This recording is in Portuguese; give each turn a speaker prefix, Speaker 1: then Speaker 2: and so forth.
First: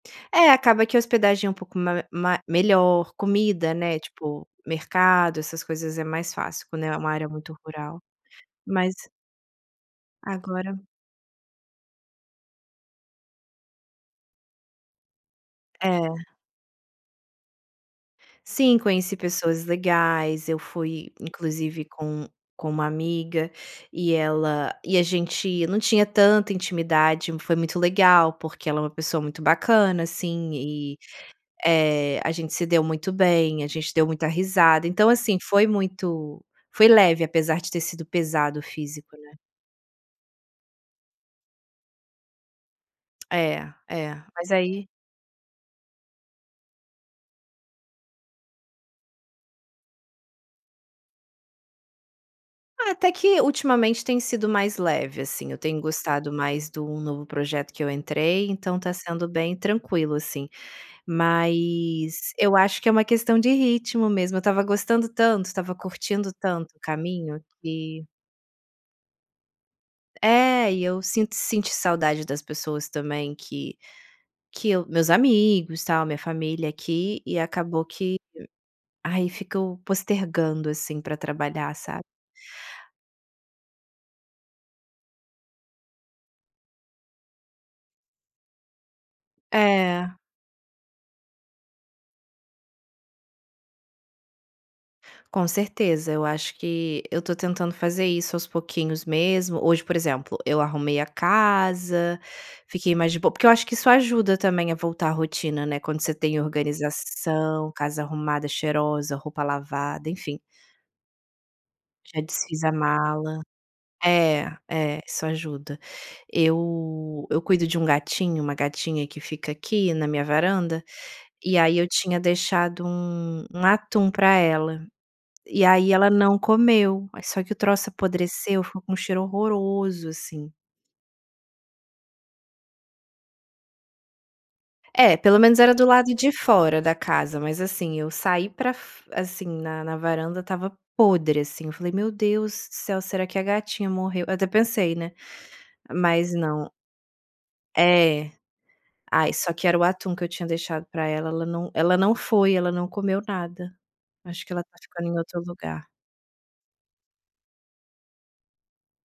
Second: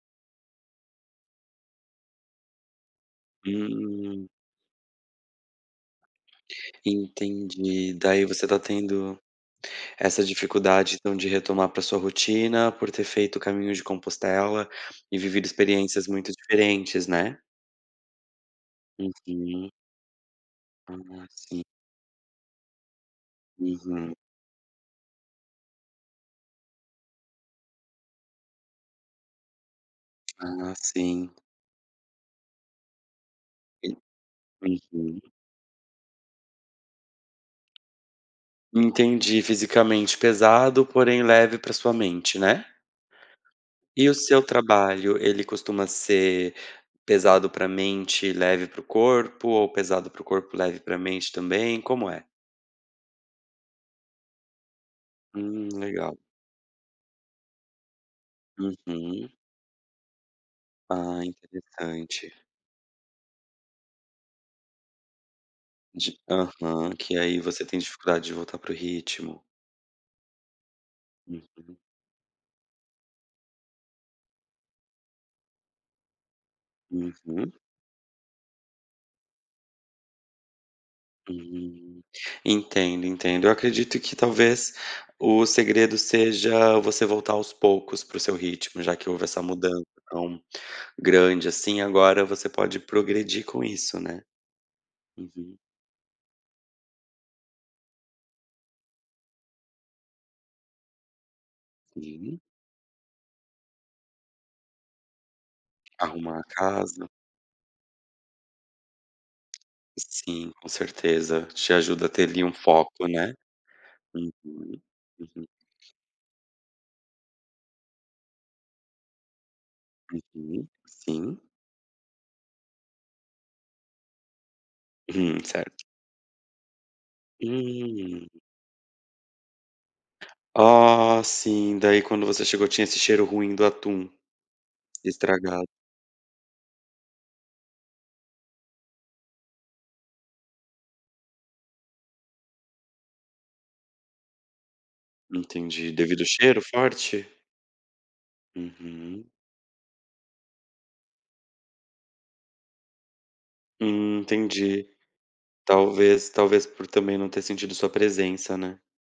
Speaker 1: É, acaba que a hospedagem é um pouco ma ma melhor, comida, né,
Speaker 2: Hum.
Speaker 1: tipo, mercado essas coisas é mais fácil quando é uma área muito
Speaker 2: Entendi.
Speaker 1: rural,
Speaker 2: Daí ,você tá
Speaker 1: mas
Speaker 2: tendo essa
Speaker 1: Agora
Speaker 2: dificuldade, então, de retomar para sua rotina, por ter feito caminhos de Compostela e vivido experiências
Speaker 1: É.
Speaker 2: muito diferentes, né?
Speaker 1: Sim, conheci pessoas
Speaker 2: Uhum.
Speaker 1: legais. Eu fui,
Speaker 2: Ah, sim.
Speaker 1: inclusive, com com uma amiga, e
Speaker 2: Uhum.
Speaker 1: ela e a gente não tinha tanta intimidade, foi muito legal porque ela é uma pessoa muito bacana, assim,
Speaker 2: Ah,
Speaker 1: e
Speaker 2: sim.
Speaker 1: Eh, a gente se deu muito bem, a
Speaker 2: E
Speaker 1: gente deu muita risada. Então,
Speaker 2: Uhum.
Speaker 1: assim, foi muito foi leve apesar de ter sido pesado o físico, né?
Speaker 2: Entendi, fisicamente pesado, porém, leve para sua mente, né?
Speaker 1: É,
Speaker 2: E o
Speaker 1: é,
Speaker 2: seu
Speaker 1: mas aí
Speaker 2: trabalho? Ele costuma ser pesado para mente, leve para o corpo, ou pesado para o corpo, leve para mente também, como é?
Speaker 1: Ah, até que, ultimamente, tem sido mais leve, assim. Eu
Speaker 2: Hum,
Speaker 1: tenho
Speaker 2: legal.
Speaker 1: gostado mais de um novo projeto que eu entrei então tá sendo
Speaker 2: Uhum.
Speaker 1: bem tranquilo, assim.
Speaker 2: Ah, interessante.
Speaker 1: Mas eu acho que é uma questão de ritmo mesmo eu estava gostando tanto estava
Speaker 2: Di
Speaker 1: curtindo tanto o
Speaker 2: aham. Que aí
Speaker 1: caminho
Speaker 2: você tem
Speaker 1: que
Speaker 2: dificuldade de voltar para o ritmo.
Speaker 1: É. E eu sint senti
Speaker 2: Uhum.
Speaker 1: saudade das pessoas, também, que que eu meus amigos, tal, minha família aqui e
Speaker 2: Uhum.
Speaker 1: acabou que ai, fico postergando, assim, para trabalhar,
Speaker 2: Hum.
Speaker 1: sabe.
Speaker 2: Entendo, entendo. Eu acredito que, talvez, o segredo seja você voltar aos poucos para o seu ritmo já que houve essa mudança
Speaker 1: É.
Speaker 2: tão grande assim agora você pode progredir com isso, né?
Speaker 1: Com
Speaker 2: Uhum.
Speaker 1: certeza. Eu acho que eu tô tentando fazer isso aos pouquinhos mesmo. Hoje, por exemplo, eu arrumei a casa,
Speaker 2: Sim.
Speaker 1: fiquei mais de bo porque eu acho que isso ajuda também a voltar à rotina, né, quando você tem
Speaker 2: Arrumar a casa.
Speaker 1: organização, casa arrumada cheirosa, roupa lavada, enfim.
Speaker 2: Sim, com certeza, te ajuda a
Speaker 1: Já
Speaker 2: ter ali um
Speaker 1: desfiz a
Speaker 2: foco, né.
Speaker 1: mala.
Speaker 2: Uhum.
Speaker 1: É, é isso
Speaker 2: Uhum.
Speaker 1: ajuda. Eu eu cuido de um gatinho, uma gatinha que fica aqui na minha
Speaker 2: Uhum,
Speaker 1: varanda,
Speaker 2: sim.
Speaker 1: e, aí, eu tinha deixado um um atum para ela.
Speaker 2: Hum,
Speaker 1: E,
Speaker 2: certo.
Speaker 1: aí, ela não comeu, só que o troço
Speaker 2: Hum.
Speaker 1: apodreceu, ficou com um cheiro horroroso, assim.
Speaker 2: Ah, sim, daí, quando você chegou tinha esse cheiro ruim do atum.
Speaker 1: É, pelo menos
Speaker 2: Estragado.
Speaker 1: era do lado de fora da casa. Mas, assim, eu saí para fo assim, na na varanda estava podre, assim, eu falei: "Meu Deus do céu, será que a gatinha morreu?" Até pensei, né,
Speaker 2: Entendi. Devido o
Speaker 1: mas
Speaker 2: cheiro
Speaker 1: não.
Speaker 2: forte?
Speaker 1: É.
Speaker 2: Uhum.
Speaker 1: Ai só que era o atum que eu tinha deixado para ela ela não ela não foi, não comeu nada.
Speaker 2: Hum,
Speaker 1: Acho que ela tá
Speaker 2: entendi.
Speaker 1: ficando em outro lugar.
Speaker 2: Talvez, talvez, por também, não ter sentido sua presença, né?